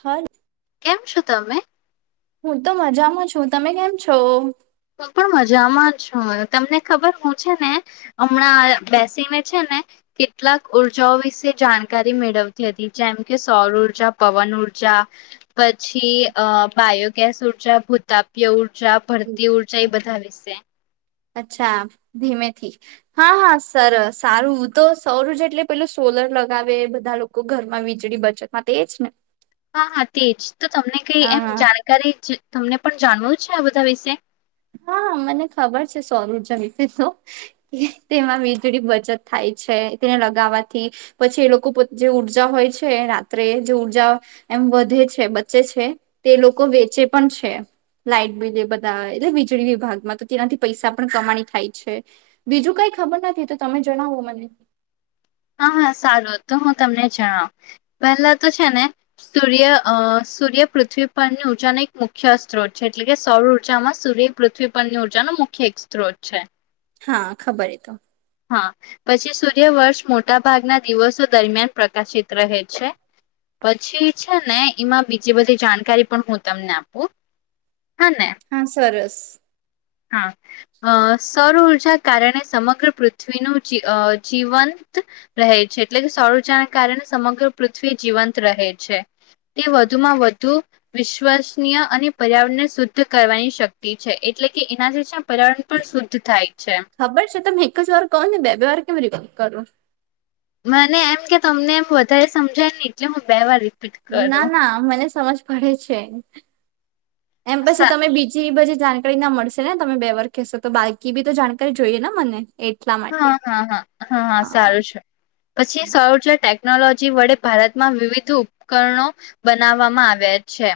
Hello કેમ છો તમે હું તો મજામાં છું તમે કેમ છો. હું પણ મજામાં છું તમને ખબર હું છે ને હમણાં બેસીને છે ને ને કેટલાક ઉર્જાઓ વિશે જાણકારી મેળવતી હતી જેમકે સૌર ઉર્જા પવન ઉર્જા જા પછી અ બાયોગેસ ઉર્જા ભૂતાપ્ય ઉર્જા ભર તી ઉર્જા એ બધા વિશે અચ્છા ધીમેથી હા હા સરસ સારું તો સૌર ઊર્જા એટલે પેલું સો સોલર લગાવે બધા લોકો ઘરમાં વીજળી બચાવે તેને હા હા તેજ તો તમને કઈ એમ હા જાણકારી જ તમને પણ જાણવું છે આ બધા વિશે [inaudible] હા મને ખબર છે સૌર ઊર્જા વિવિધો તેમાં વીજળી બચત થાય છે. તેને લગાવાથી પછી એ લોકો પોત જે ઉર્જા હોય છે રાત્રે જે ઉર્જા એમ વધે છે બચ્ચે છે તે લોકો વેચે પણ છે લાાઈટ બિલ એ બધા ને વીજળી વિભાગમાં તો તેનાથી પૈસા પણ કમાણી થાય છે. બીજું કઈ ખબર નથી તો તમે જણાવો મને [inaudible] હા હા સારું હતો. હું તમને જણાવ. પહેલા તો છે ને સૂર્ય અ સૂર્ય પૃથ્વી પરની ઉર્જાનો એક મુખ્ય સ્ત્રોત છે. એટલે કે સૌર ઉર્જામાં સૂર્ય પૃથ્વી પરની ઉર્જાનો મુખ્ય એક સ્ત્રોત છે. હા ખબર એ તો હા પછી સૂર્યવર્ષ મોટા ભાગના દિવસો દરમિયાન પ્રકાશિત રહે છે. પછી છે ને એમાં બીજી બધી જાણકારી પણ હું તમને આપું હા ને હા સરસ હા અ સૌર ઊર્જા કારણે સમગ્ર પૃથ્વીનું જી અ જીવન રહે છે. એટલે કે સૌર ઉર્જાને કારણે સમગ્ર પૃથ્વી જીવંત રહે છે. તે વધુમાં વધુ વિશ્વસનીય અને પર્યાવરણને શુદ્ધ કરવાની શક્તિ છે. એટલે કે એના જે છેને પર્યાવરણ પણ શુદ્ધ થાય છે ખબર છ. તમે એક જ વાર કહો ને બે બે વાર કેમ રીપીટ કરો મને એમ કે તમને એમ વધારે સમજાયને એટલે હું બે વાર રીપ ના ના મને સમજ પડે છે. એમ પછી સા તમે બીજી બજી જાણકારી ના મળશે ને તમે બે વાર કહેશો તો. બાકી બી તો જાણકારી જોઈએ ને મને. એટલા માટે હા હા હા હા હા સારું છે. પછી સોજટે ટેકનોલોજી વડે ભારતમાં વિવિધ ઉપકરણો બનાવવામાં આવ્યા છે.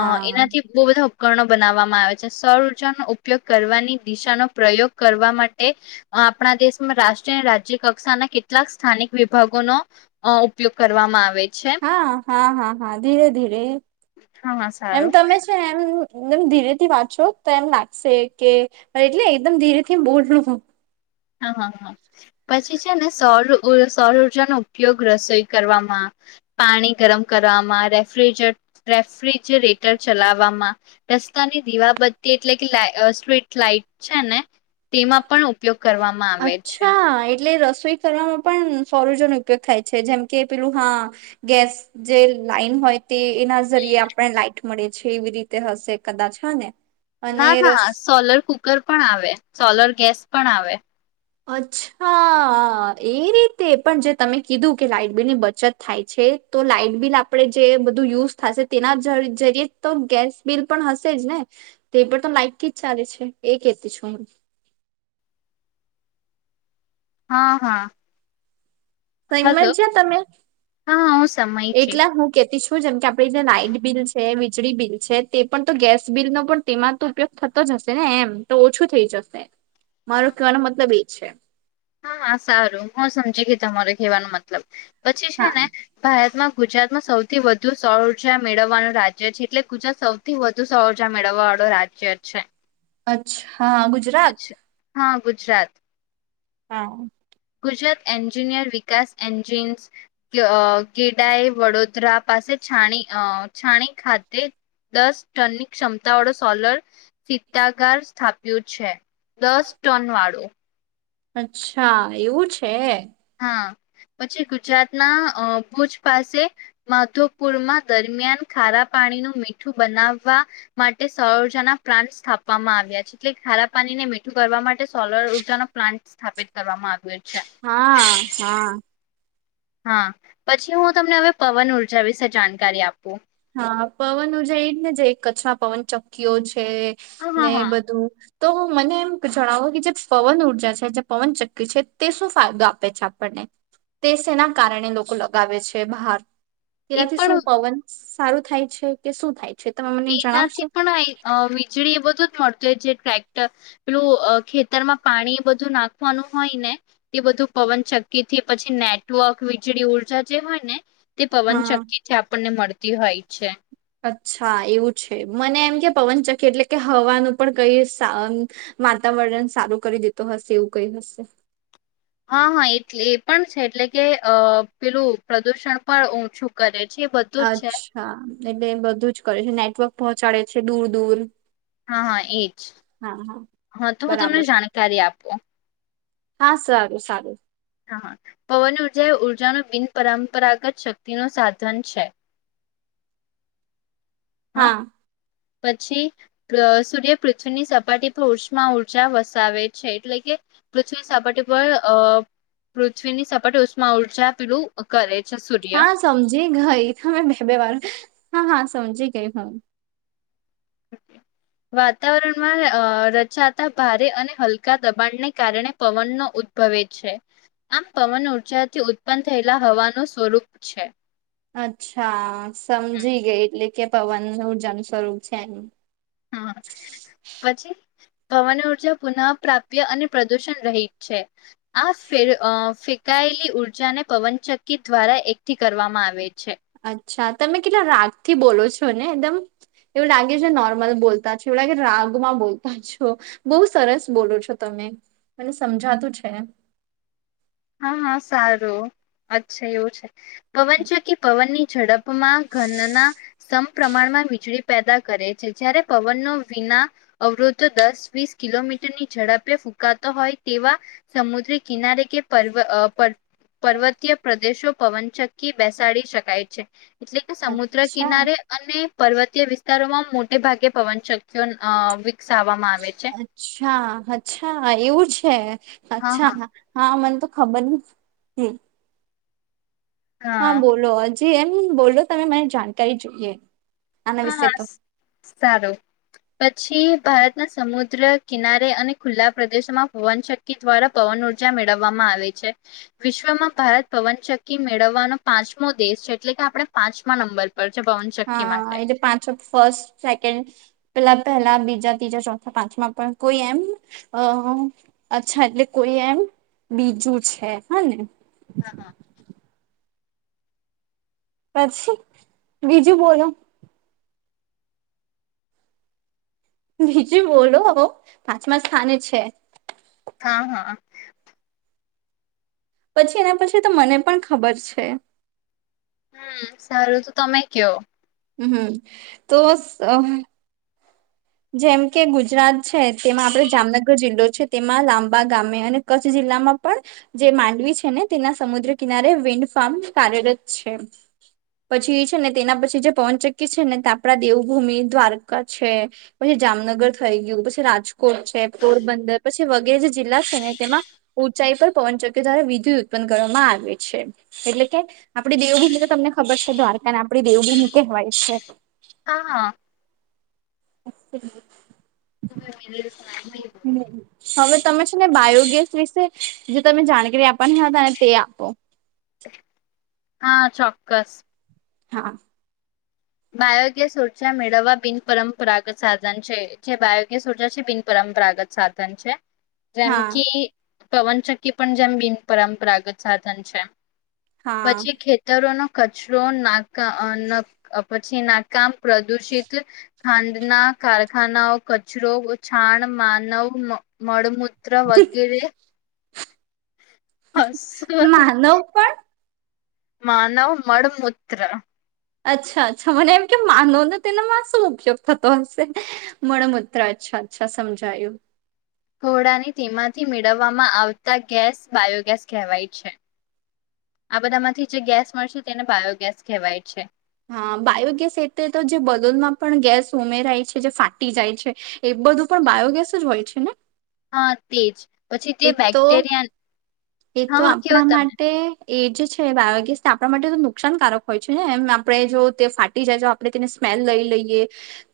હ એનાથી બહુ બદુ ઉપકણો બનાવવામાં આવે છે. સૌ ઉર્જાનો ઉપયોગ કરવાની દિશાનો પ્રયોગ કરવા માટે આપણા દેશમાં રાષ્ટ્રીય અને રાજ્ય કક્ષાના કેટલાક સ્થાનિક વિભાગોનો ઉપયોગ કરવામાં આવે છે હા હા હા હા ધીરે ધીરે, હા હા એમ સારું તમે છે એમ એકદમ ધીરેથી વાંચો તો એમ લાગશે કે એટલે એકદમ ધીરે થી એમ બોલલું હું હા હા હા પછી છે ને સોરું સૌર ઉર્જાનો ઉપયોગ રસોઈ કરવામાં, પાણી ગરમ કરવામાં, રેફ્રિજરેટ રેફ્રિજરેટર ચલાવવામાં, રસ્તાની દીવા બત્તી એટલે કે સ્ટ્રીટ લાઇ ઈટ છેને તેમાં પણ ઉપયો અચ્છા એટલે રસ ઈ કરવામાં પણ સૌરજ નો ઉપયોગ થાય છે. જેમ કે પેલું હા ગેસ જે લાઈન હોય તે એના જરીયે આપને લાઈટ મળે છે. એવી રીતે હશે કદાચ હને ના ના સોલર કુકર પણ આવે. સોલર ગેસ પણ આવે. અચ્છા એ રીતે પણ જે તમે કીધું કે લાઈટબિલ ની બચત થાય છે. તો લાાઈટ બિલ આપે જે બધું યુઝ થશે તેના જરીયે તો ગેસ બિલ પણ હશે જ ને તે પણ તો લાઈકથી જ ચાલે છે. એ કેતી છું હું. [inaudible] હા હા. હલો તઈમાં જ જ તમે હા હું સમય છે એટલા હું કેતી છું, જેમ કે આપડી જે લાઈટ બિલ છે. વીજળી બિલ છે. તે પણ તો ગેસ બિલનો પણ તેમાં તો ઉપયોગ થતો જ હશે ને એમ? તો ઓછું થઈ જશે મારો કેહેવાનો મતલબ એ છે. હા સારું હું સમજી ગઈ. તમારે ખેવાનો મતલબ પછી છે ને હા ભારતમાં ગુજરાતમાં સૌથી વધુ સૌજા મેળવવાનું રાજ્ય છે. એટલે ગુજરાત સૌથી વધુ સૌજા મેળવવાળ રાજ્ય છે. અચ્છા હા ગુજરાત હા ગુજરાત. હા. ગુજરાત એન્જિનિયર વિકાસ એન્જિન્સ ગ અ ગેડાએ વડોદરા પાસે છાણી અ છાણી ખાધતે દસ ટનની ક્ષમતાવાળો સોલર સીતાગાર સ્થાપ્યો છે દસ ટન વાળો અચ્છા એવું છે હા પછી ગુજરાતના ભુજ પાસે માધોપુરમાં દરમિયાન ખારા પાણી મીઠું બનાવા માટે સજાના પ્રાંત સ્થાપવામાં આવ્યા છે એટલે ખારા પાણીને મીઠું કરવા માટે સોલર ઉર્જાનો પ્લાન્ટ સ્થાપિત કરવામાં આવ્યું હત હા હા હા પછી હું તમને હવે પવન ઉર્જા વિશે જાણકારી આપું હ પવન જેાય એ જ ને જે કચ્છમાં પવન ચક્કી્યો છે હા હા ને હા બધું તો મને એમ જણાવો કે જે પવન ઉઊર્જા છે જે પવન ચક્કકી છે તે શું ફાયદો આપે છે આપણને તે સના કારણે લોકો લગાવે છે બહાર એ તેનાથી પણ શું પવન સારું થાય છે કે શું થાય છે તમે મને એનાથી જણાવશો પણ વીજળી એ બધું જ મળતું જે ટક્ટર પેલું ખેતરમાં પાણી બધું નાખવાનું હોય ને એ બધું પવન ચક્કી થી પછી નેટવર્ક વીજળી ઉર્જા જે હોય ને તે પવન હા ચક્કી છે આપણને મળતી હોય છે અચ્છા એવું છે મને એમ કે પવનચક એટલે કે હવાનું પણ કઈ. વાતાવરણ સારું કરી દેતો હશે એવું કઈ હશે. હા હા એ એ પણ છે એટલે કે અ પેલું પ્રદુષણ પણ ઓછું કરે. છે એ બધું જ છે અચ્છા એટલે બધું જ કરે છે નેટવર્ક પહોંચાડે છે દૂર દૂર. હા હા એજ હા હા હા તો હું તમને બરાબર જાણકારી આપું. હા સારું સારું પવન ઉર્જા એ ઉર્જાનું બિન પરંપરાગત શક્તિ નું સાધન છે. હા. પછી સૂર્ય પૃથ્વીની સપાટી પર ઉષ્મા ઊર્જા વસાવે છે એટલે કે. પૃથ્વીની સપાટી પર અ પૃથ્વીની સપાટી ઉષ્મા ઊર્જા પીડું કરે છે સૂર્ય હા સમજી ગઈ તમે બે બે વાર હા હા સમજી ગઈ હું. અ. વાતાવરણમાં અ રચાતા ભારે અને હલકા દબાણને કારણે પવનનો. ઉદભવે છે આમ પવન ઉર્જાથી ઉત્પન્ન થયેલા હવાનું સ્વરૂપ છે. અચ્છા સમજી ગઈ એટલે કે પવન નું જન સ્વરૂપ છે એમ. હા પછી. પવન ઉર્જા પુનઃ પ્રાપ્ય અને પ્રદુષણ રહીત છે આ. અકાયેલી ઉર્જાને પવનચક્કી દ્વારા એકઠી કરવામાં આવે છે અચ્છા તમે કેટલા રાગ થી બોલો છો ને એકદમ. એવું લાગે છે નોર્મલ બોલતા છો એવું લાગે રાગમાં બોલતા છો બહુ સરસ બોલો છો તમે. મને સમજાતું છે. [inaudible] હા હા સારું અચ્છા એવું છે પવન છે કે પવન ની ઝડપ. મ ઘનના સમ પ્રમાણમાં વીજળી પેદા કરે છે જ્યારે પવનનો વિના અવરોધો દસ વીસ. કિલોમીટરની ઝડપે ફૂંકાતો હોય તેવા સમુદ્રી કિનારે કે. પવ પર્વતીય પ્રદેશો પવનચક્કી બેસાડી શકાય છે એટલે કે સમુદ્ર અચ્છા કિનારે અને. પર્વતીય વિસ્તારોમાં મોટે ભાગે પવનચકકી વિકસાવવામાં આવે છે અચ્છા અચ્છા એવું છે હા અચ્છા હા હા મને તો ખબર હ હા બોલો હજી એમ બોલો તમે મરી જાણકારી જોઈએ. આના હા વિશે હા તો સારું [inaudible] પછી ભારતના સમુદ્ર કિનારે અને ખુલ્લા પ્રદેશોમાં પવનચકકી દ્વારા પવન ઉર્જા મેળવવામાં આવે છે વિશ્વમાં ભારત પવનચક્કી મેળવાનો પાંચમો દેશ છે એટલે કે આ પણે પાંચમા નંબર પર છે પવનચક્કી માટે હા એટલે પાંચ ફર્સ્ટ સેકન્ડ પેહલા પેહલા બીજા તીજા ચોથા પાંચમાં પણ કોઈ એમ. અહ અચ્છા એટલે કોઈ એમ બીજું છે હ ને. પછી બીજું બોલો. બીજું બોલો પાંચમા સ્થાને છે. હા હ પછી એના પછી તો મને પણ ખબર છે. હમ સારું તો તમે ક્યો હમ તો [inaudible] જેમ કે ગુજરાત છે તેમાં આપને જામનગર જિલ્લો. તેમાં લાંબા ગામે અને કચ્છ જિલ્લામાં પણ જે માંડવી છે ને તેના સમુદ્ર કિનારે વી ફાર્મ કાર્યરત છે. પછી છે ને તેના પછી જે પવનચકકી છે ને તે આપડા દેવભૂમિ દ્વારકા છે પછી જામનગર થઈ ગયું પછી રાજકોટ છે પોરબંદર પછી વગેરે જે જિલ્લા છે ને તેમાં ઉંચાઈ પર પવનચક્યો દ્વારા વિધિ ઉત્પન્ન કરવામાં આવે છે એટલે કે આપડે દેવભૂમી જે તમને ખ ખબર છે દ્વારકાને આપડી દેવભૂમિ કહેવાય છે હા હા [inaudible] [inaudible] હ હવે તમે છે ને બાયો ગેસવિશે જે તમે જાણકારી આપવાના હતા ને તે આપો હા ચોક્કસ હા બાયોગેસ ઉર્જા મેળવવા બિન પરંપરાગત સાધન છે જે બાયોગેસ ઉર્જા છે બિન પરં પરાગત સાધન છે હા જેમકી પવનચક્કી પણ જેમ બિન પરંપરાગત સાધન છે હા પછી ખેતરોનો કચરો નાકા અ નક પછી નાકામ પ્રદુષિત ખાંડના કારખાનાઓ કચરો [unintelligible] ણ માનવ મળમૂત્ર વગેરે હસ માનવ પણ માનવ મડમૂત્ર અચ્છા અચ્છા મને એમ કે માનવનો તેનામાં શું ઉપયોગ થતો હશે મણ મૂત્ર અચ્છા અચ્છા સમજાયું ઘોડાની તેમાંથી મેળવવામાં આવતા ગેસ બાયોગેસ કહેવાય છે આ બધા માંથી જે ગેસ મળશે તેને બાયોગેસ કહેવાય છે હા બાયોગેસ એટલે તો જે બલૂનમાં પણ ગેસ ઉમેરાય છે જે ફાટી જાય છે એ એ બધું પણ બાયોગેસ જ હોય છે ને હા તેજ પછી તે એ તો બેક્ટેરિયા એ તો હા કેવો આપણા તમે માટે એ જે છે બાયોગેસ તે આપણા માટે તો નુકસાનકારક હોય છે ને એમ આપણે જો તે ફાટી જાય તો આપણે તેને સ સમેઈલ લઈ લઈએ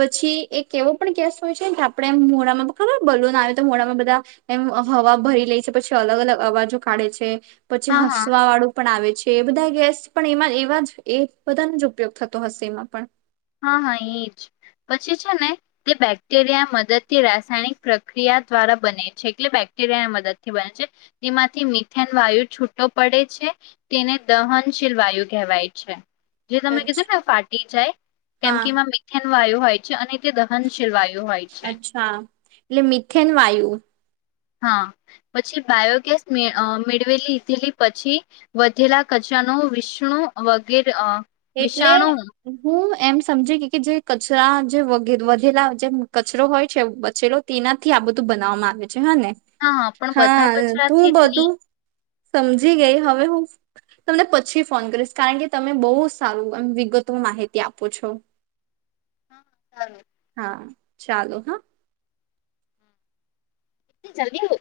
પછી એક એવો પણ ગેસ હોય છે કે આપડે મોડામાં ખબર બલુન આવે તો મોડા બધા એમ હવા ભરી લેય છે પછી અલગ અલગ અવાજો કાઢે છે પછી હા હા હસવા વાળું પણ આવે છે એ બધાય ગેસ પણ એમાં એવા જ એ બધાનો જ ઉપયોગ થતો હશે એમાં પણ હા હા એજ પછી છે ને તે બેક્ટેરિયા મદદથી રાસાયણિક પ્રક્રિયા દ્વારા બને છે એટલે બેક કટેરિયા મદદથી બને છે તેમાંથી મીથેન વાયુ છૂટો પડે છે તેને દહન શીલ વાયુ કહેવાય છે જે તમે કીધુ અચ્છા તુ ફાટી જાય કેમ હા. કે એમાં મિથેન વાયુ હોય છે અને તે દહન અચ્છા એટલે મિથેન વાયુ હા પછી બાયોગેસ મે અ મેળવેલી ધલી પછી વધેલા કચ ત્યાનો વિષ્ણુ વગેરે એટલે વિષાણુ હું એમ સમજી ગઈ કે જે કચરા જેે વધેલા જેમ કચરો હોય છે બચેલો તેનાથી આપ આ બધું બનાવામાં આવે છ છે અને હા પણ બધા હા હું કચરાથી જ નહી બધું સમજી ગઈ હવે હું. તમને પછી ફોન કરીશ કારણ કે તમે બહુ સારું એમ વિગત માહિતી આપો છો. હા હાલો. હા ચાલો હા. જલ્દી વું.